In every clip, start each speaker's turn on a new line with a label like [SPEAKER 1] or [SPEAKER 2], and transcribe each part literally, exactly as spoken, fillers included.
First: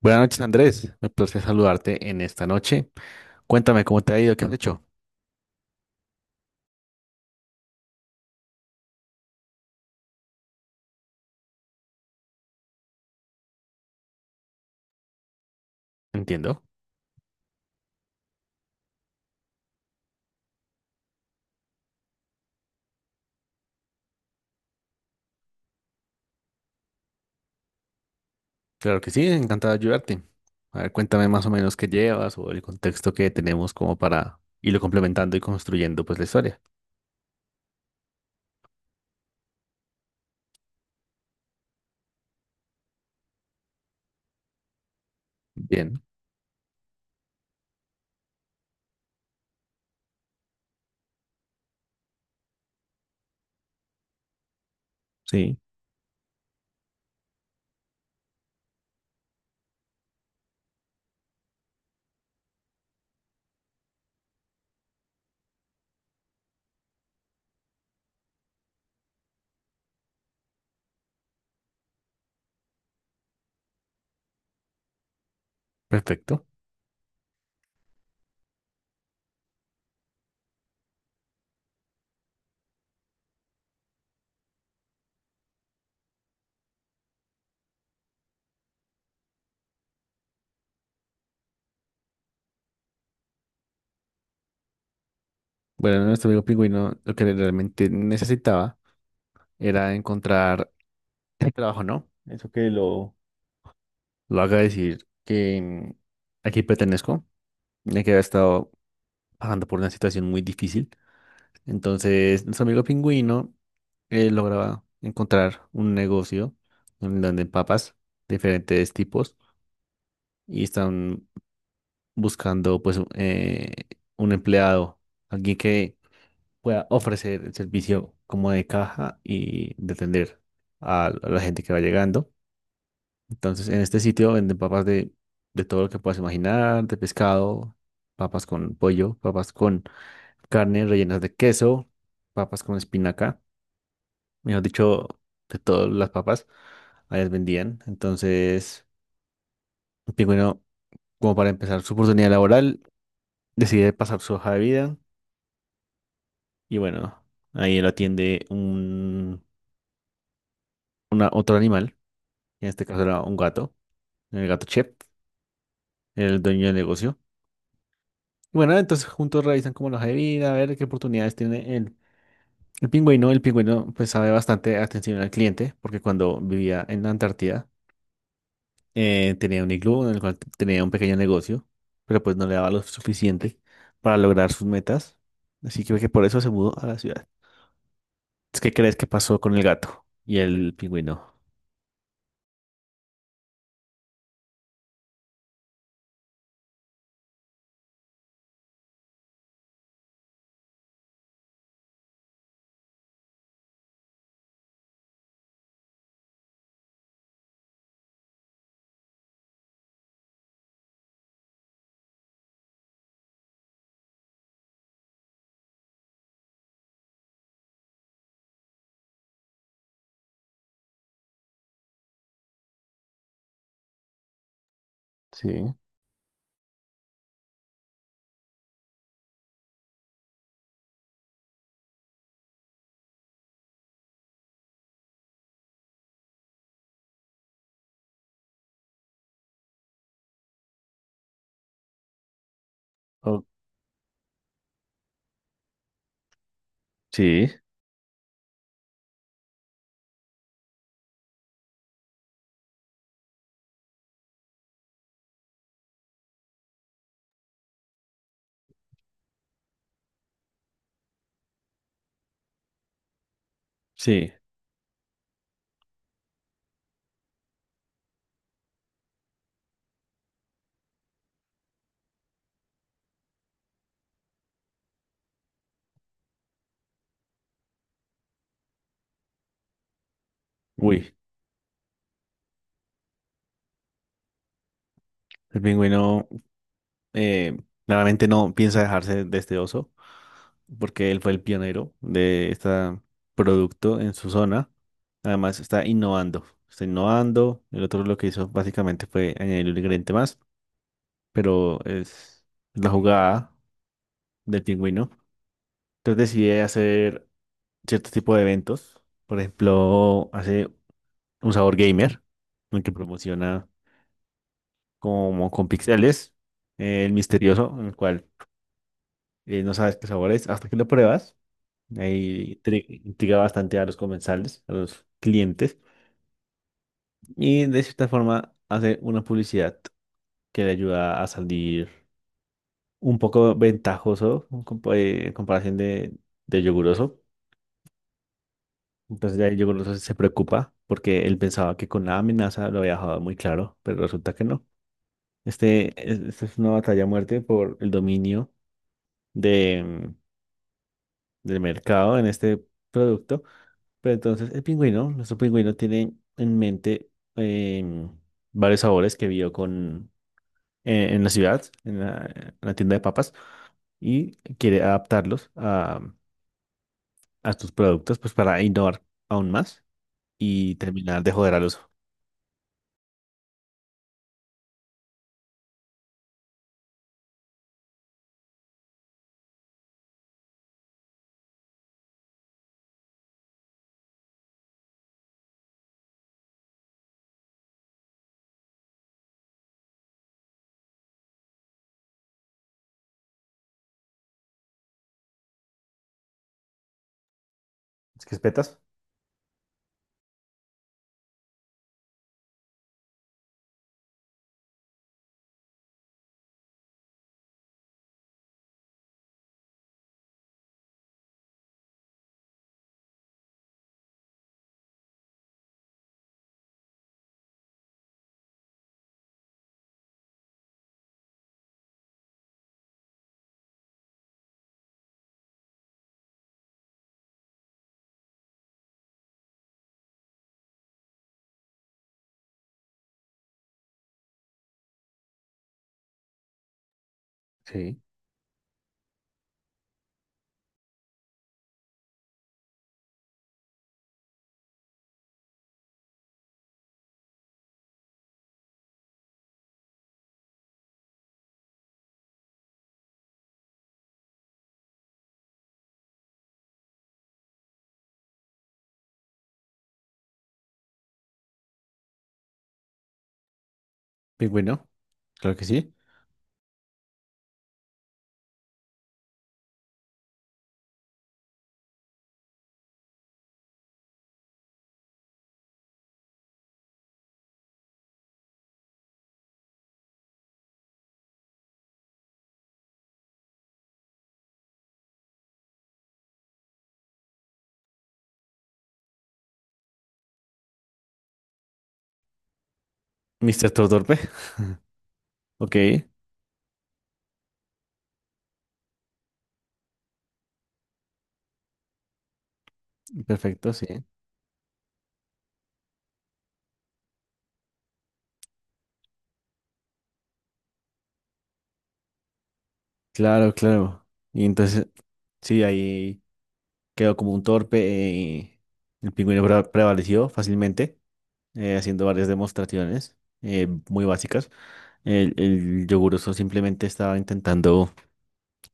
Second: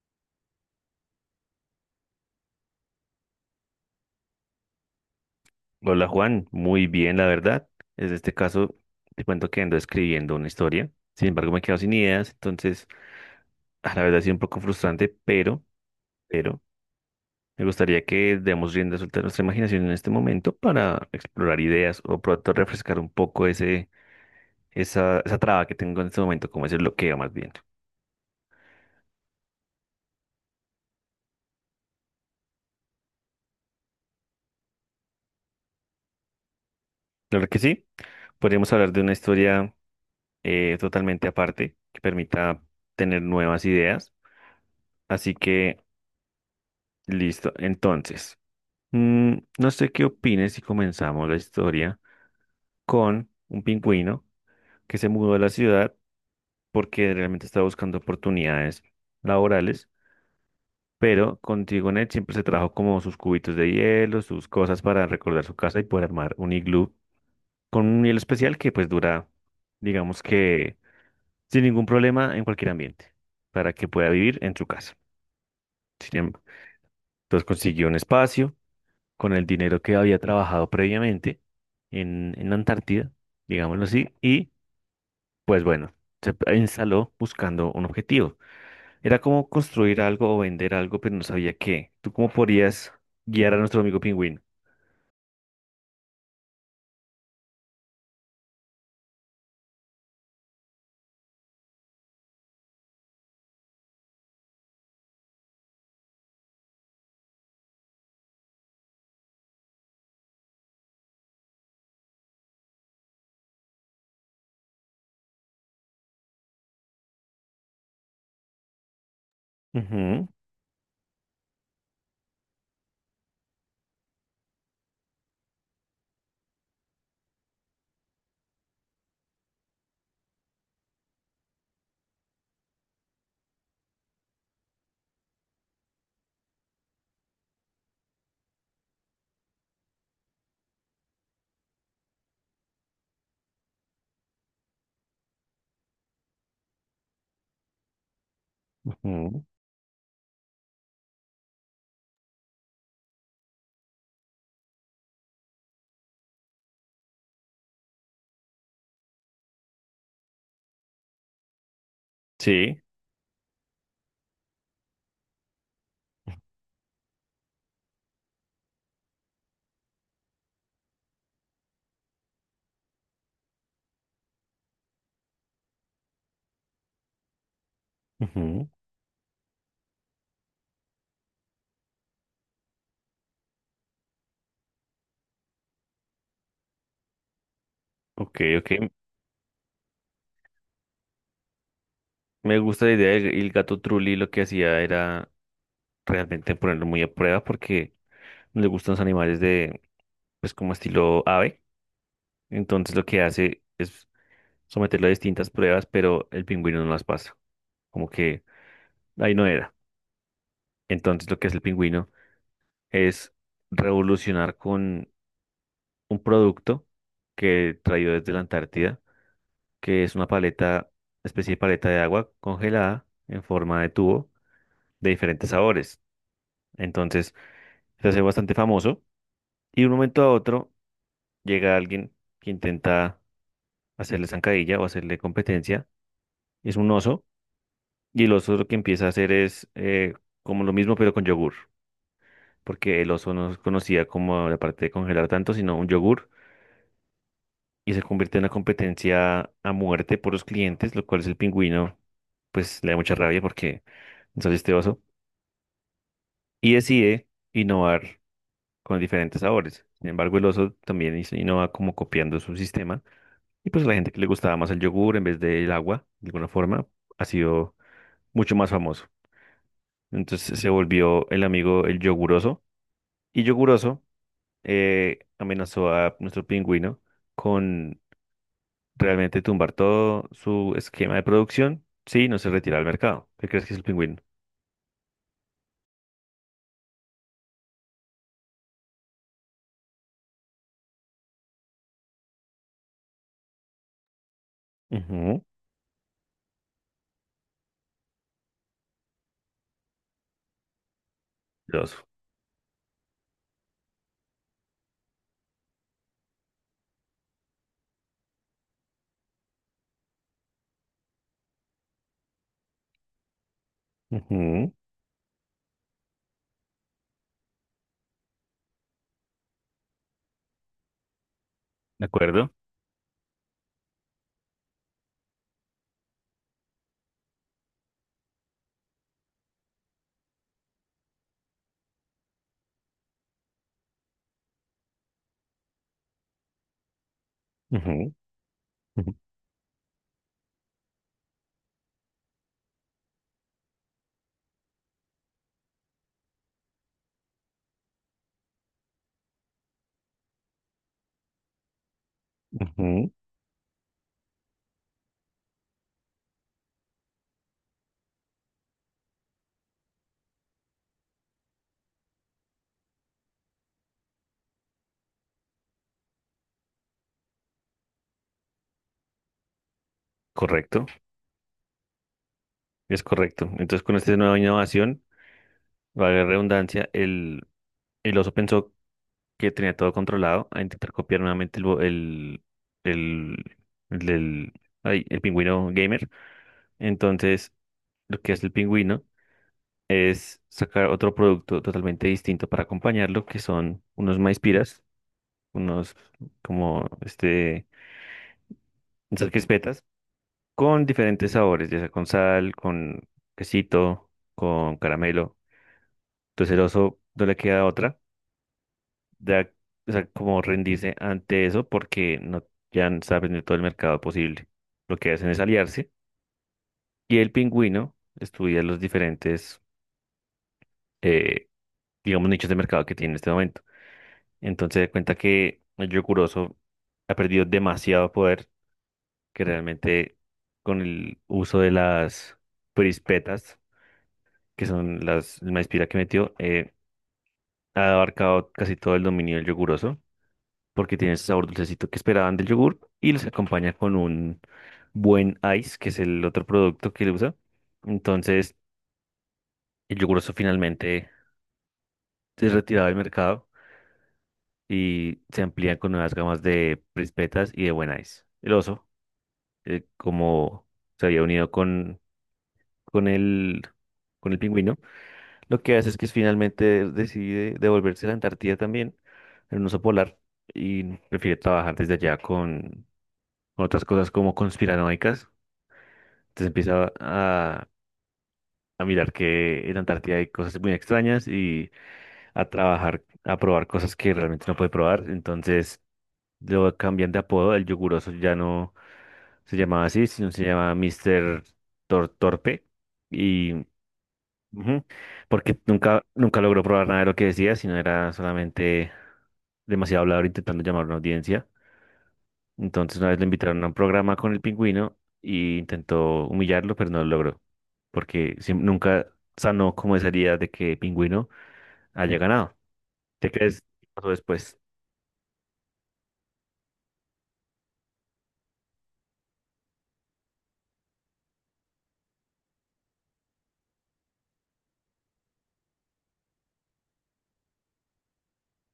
[SPEAKER 1] Buenas noches, Andrés. Me place saludarte en esta noche. Cuéntame cómo te ha ido, qué has hecho.
[SPEAKER 2] Hola Juan, muy bien la verdad. En este caso te cuento que ando escribiendo una historia. Sin embargo, me quedo sin ideas, entonces a la verdad ha sido un poco frustrante, pero, pero
[SPEAKER 1] Entiendo.
[SPEAKER 2] me gustaría que demos rienda suelta a nuestra imaginación en este momento para explorar ideas o pronto refrescar un poco ese, esa, esa traba que tengo en este momento, como ese bloqueo más bien.
[SPEAKER 1] Claro que sí, encantado de ayudarte. A ver, cuéntame más o menos qué llevas o el contexto que tenemos como para irlo complementando y construyendo pues la historia.
[SPEAKER 2] Claro que sí, podríamos hablar de una historia eh, totalmente aparte que permita tener nuevas ideas. Así que,
[SPEAKER 1] Bien,
[SPEAKER 2] listo. Entonces. Mm, no sé qué opines si comenzamos la historia con un pingüino que se mudó a la
[SPEAKER 1] sí,
[SPEAKER 2] ciudad porque realmente estaba buscando oportunidades laborales, pero con Tigonet siempre se trajo como sus cubitos de hielo, sus cosas para recordar su casa y poder armar un iglú con un hielo especial que pues dura, digamos que sin ningún problema en cualquier ambiente para que pueda vivir en su casa. Sin em-
[SPEAKER 1] perfecto.
[SPEAKER 2] Entonces consiguió un espacio con el dinero que había trabajado previamente en, en la Antártida, digámoslo así, y pues bueno, se p- instaló buscando un objetivo. Era como construir algo o vender algo, pero no sabía qué. ¿Tú cómo podrías guiar a nuestro amigo pingüino?
[SPEAKER 1] Bueno, nuestro amigo pingüino lo que realmente necesitaba era encontrar el trabajo, ¿no? Eso que lo, lo haga decir que mm, aquí pertenezco, ya que había estado pasando por una situación muy difícil. Entonces, nuestro amigo pingüino eh, lograba encontrar un negocio en donde papas de diferentes tipos
[SPEAKER 2] Ujú,
[SPEAKER 1] y están buscando pues un eh, un empleado, alguien que pueda ofrecer el servicio como de caja y de atender a a la gente que va llegando. Entonces, en este sitio venden papas de, de todo lo que puedas imaginar: de pescado, papas con pollo, papas con carne rellenas de queso, papas con espinaca. Mejor dicho, de todas las papas, allá las vendían. Entonces,
[SPEAKER 2] ujú.
[SPEAKER 1] el pingüino, como para empezar su oportunidad laboral, decide pasar su hoja de vida y bueno, ahí lo atiende un una, otro animal, en
[SPEAKER 2] Sí.
[SPEAKER 1] este caso era un gato, el gato Chef, el dueño del negocio. Y bueno, entonces juntos revisan como la hoja de vida, a ver qué oportunidades tiene el, el pingüino. El pingüino pues sabe bastante atención al cliente, porque cuando vivía en la Antártida,
[SPEAKER 2] Ujú.
[SPEAKER 1] Eh, tenía un iglú en el cual tenía un pequeño negocio, pero pues no le daba lo suficiente para lograr sus metas. Así que creo que por eso se mudó a la ciudad.
[SPEAKER 2] Ok, ok.
[SPEAKER 1] ¿Qué crees que pasó con el gato y el pingüino?
[SPEAKER 2] Me gusta la idea. El, el gato Trulli lo que hacía era realmente ponerlo muy a prueba porque le gustan los animales de, pues como estilo ave. Entonces lo que hace es someterlo a distintas pruebas, pero el pingüino no las pasa. Como que ahí no era. Entonces lo que hace el pingüino es revolucionar con un producto que traído desde la Antártida, que es una paleta, especie de paleta de agua congelada en forma de tubo de diferentes
[SPEAKER 1] Sí.
[SPEAKER 2] sabores. Entonces se hace bastante famoso y de un momento a otro llega alguien que intenta hacerle zancadilla o hacerle competencia. Es un oso y el oso lo que empieza a hacer es eh, como lo mismo pero con yogur. Porque el oso
[SPEAKER 1] Oh,
[SPEAKER 2] no se conocía como la parte de congelar tanto, sino un yogur,
[SPEAKER 1] sí,
[SPEAKER 2] y se convierte en una competencia a muerte por los clientes, lo cual es el pingüino, pues le da mucha rabia porque no sale este oso, y decide innovar con diferentes sabores. Sin embargo, el oso también hizo- innova como copiando su sistema, y pues a la gente que le
[SPEAKER 1] sí.
[SPEAKER 2] gustaba más el yogur en vez del agua, de alguna forma, ha sido mucho más famoso. Entonces se volvió el amigo el yoguroso, y yoguroso eh, amenazó a nuestro pingüino con realmente tumbar todo su
[SPEAKER 1] Uy,
[SPEAKER 2] esquema de producción si no se retira al mercado. ¿Qué crees que es el pingüino?
[SPEAKER 1] el pingüino eh, claramente no piensa dejarse de este oso porque él fue el pionero de este producto en su zona.
[SPEAKER 2] Ujú.
[SPEAKER 1] Además está innovando, está innovando. El otro lo que hizo básicamente fue añadir un ingrediente más, pero
[SPEAKER 2] Los.
[SPEAKER 1] es la jugada del pingüino. Entonces decide hacer cierto tipo de eventos. Por ejemplo, hace un sabor gamer, en el que promociona
[SPEAKER 2] Ujú.
[SPEAKER 1] como con pixeles, eh, el misterioso, en el cual eh, no sabes qué sabor es hasta que lo pruebas.
[SPEAKER 2] ¿De acuerdo?
[SPEAKER 1] Ahí intri- intriga bastante a los comensales, a los clientes. Y de cierta forma hace una publicidad que le ayuda a salir un poco ventajoso en compa- eh, en comparación de, de yoguroso.
[SPEAKER 2] Ujú, ujú,
[SPEAKER 1] Entonces ya yo creo que se preocupa porque él pensaba que con la amenaza lo había dejado muy claro, pero resulta que no. Este, es- esta es una batalla a muerte por el dominio de, mm, del mercado en este
[SPEAKER 2] ujú.
[SPEAKER 1] producto. Pero entonces el pingüino, nuestro pingüino tiene en mente em, varios sabores que vio con, eh, en la ciudad, en la, en la tienda de papas, y quiere adaptarlos a, a tus productos pues para innovar aún más y
[SPEAKER 2] Correcto,
[SPEAKER 1] terminar de joder a los
[SPEAKER 2] es correcto. Entonces, con esta nueva innovación, valga la redundancia, el, el oso pensó que tenía todo controlado a intentar copiar nuevamente el, bo- el, el, el, del- ay, el pingüino gamer. Entonces, lo que hace el pingüino es sacar otro producto totalmente distinto para acompañarlo, que son unos maizpiras, unos como este,
[SPEAKER 1] espetas.
[SPEAKER 2] esas crispetas, con diferentes sabores, ya sea con sal, con quesito, con caramelo. Entonces el oso no le queda otra, ya, o sea, como rendirse ante eso porque no, ya está vendiendo todo el mercado posible. Lo que hacen es aliarse y el pingüino estudia los diferentes, eh, digamos, nichos de mercado que tiene en este momento. Entonces se cuenta que el Yokuroso ha perdido demasiado poder que realmente con el uso de las prispetas, que son las el maíz pira que metió, eh, ha
[SPEAKER 1] Sí.
[SPEAKER 2] abarcado casi todo el dominio del Yokuroso, porque tiene ese sabor dulcecito que esperaban del yogur y los acompaña con un buen ice, que es el otro producto que él usa. Entonces el Yokuroso finalmente se retiraba del mercado y se amplían con nuevas gamas de prispetas y de buen ice. El oso eh, como se había unido con, con el, con el pingüino,
[SPEAKER 1] Pingüino, claro
[SPEAKER 2] lo
[SPEAKER 1] que
[SPEAKER 2] que hace
[SPEAKER 1] sí.
[SPEAKER 2] es que finalmente decide devolverse a la Antártida también, en un oso polar, y prefiere trabajar desde allá con, con otras cosas como conspiranoicas. Entonces empieza a, a mirar que en Antártida hay cosas muy extrañas y a trabajar, a probar cosas que realmente no puede probar. Entonces lo cambian de apodo, el yoguroso ya no se llamaba así, sino se llama mister Tor- Torpe. Y
[SPEAKER 1] Mister Todo Torpe.
[SPEAKER 2] ujú. Porque
[SPEAKER 1] Ok,
[SPEAKER 2] nunca, nunca logró probar nada de lo que decía, sino era solamente demasiado hablador intentando llamar a una audiencia. Entonces una vez lo invitaron a
[SPEAKER 1] perfecto,
[SPEAKER 2] un
[SPEAKER 1] sí.
[SPEAKER 2] programa con el pingüino y intentó humillarlo, pero no lo logró, porque siem- nunca sanó como esa herida de que pingüino haya ganado. ¿Te
[SPEAKER 1] Claro,
[SPEAKER 2] crees qué
[SPEAKER 1] claro.
[SPEAKER 2] pasó
[SPEAKER 1] Y
[SPEAKER 2] después?
[SPEAKER 1] entonces, sí, ahí quedó como un torpe y el pingüino pre- prevaleció fácilmente, eh, haciendo varias demostraciones eh, muy básicas. El, el yoguroso simplemente estaba intentando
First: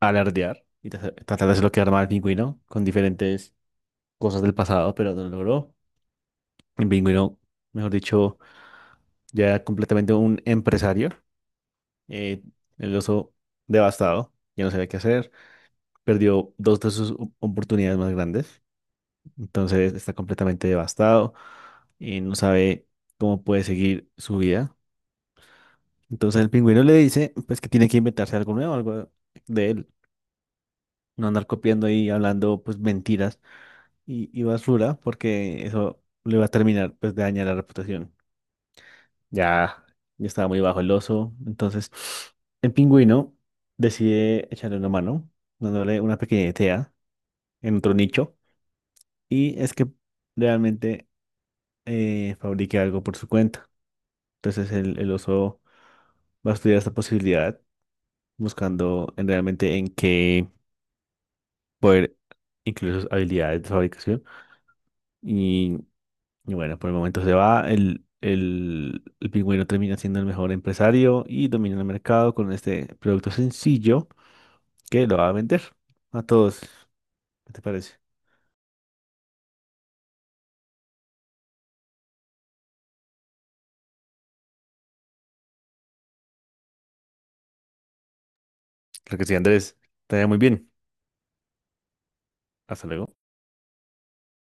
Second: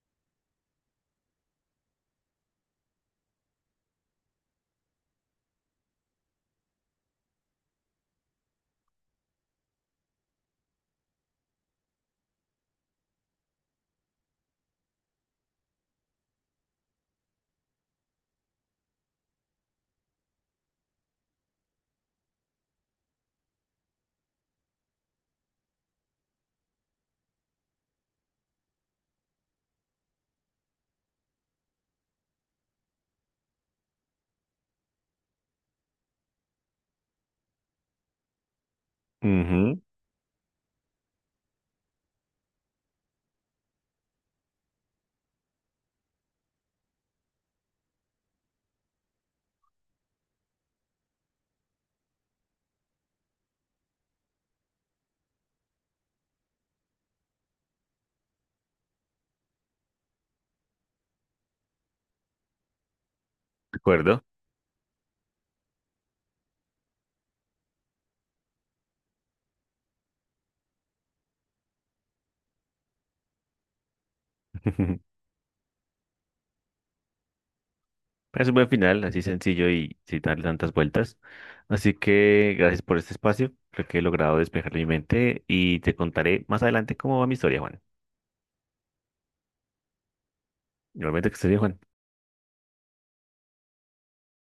[SPEAKER 1] alardear y tra- tratar de hacerlo quedar mal al pingüino con diferentes cosas del pasado, pero no lo logró. El pingüino, mejor dicho, ya era completamente un empresario. Eh, el oso devastado, ya no sabía qué hacer, perdió dos de sus o- oportunidades más grandes, entonces está completamente devastado y no sabe cómo puede seguir su vida. Entonces el pingüino le dice pues que tiene que inventarse algo nuevo, algo de él, no andar copiando y hablando pues mentiras y, y basura porque eso le va a terminar pues de dañar la reputación.
[SPEAKER 2] Ujú,
[SPEAKER 1] Ya, ya estaba muy bajo el oso. Entonces, el pingüino decide echarle una mano, dándole una pequeña idea en otro nicho. Y es que realmente eh, fabrique algo por su cuenta. Entonces, el, el oso va a estudiar esta posibilidad, buscando en realmente en qué poder incluir sus habilidades de
[SPEAKER 2] de acuerdo.
[SPEAKER 1] fabricación. Y, y bueno, por el momento se va. El, el, el pingüino termina siendo el mejor empresario y domina el mercado con este producto sencillo. ¿Qué? ¿Lo va a vender a todos? ¿Qué te parece?
[SPEAKER 2] Es un buen final, así sencillo y sin darle tantas vueltas. Así que gracias por este espacio. Creo que he logrado despejar mi mente y te contaré más adelante cómo va mi historia, Juan.
[SPEAKER 1] Lo que sí, Andrés, te vaya muy bien.
[SPEAKER 2] Normalmente que ese viejo
[SPEAKER 1] Hasta luego.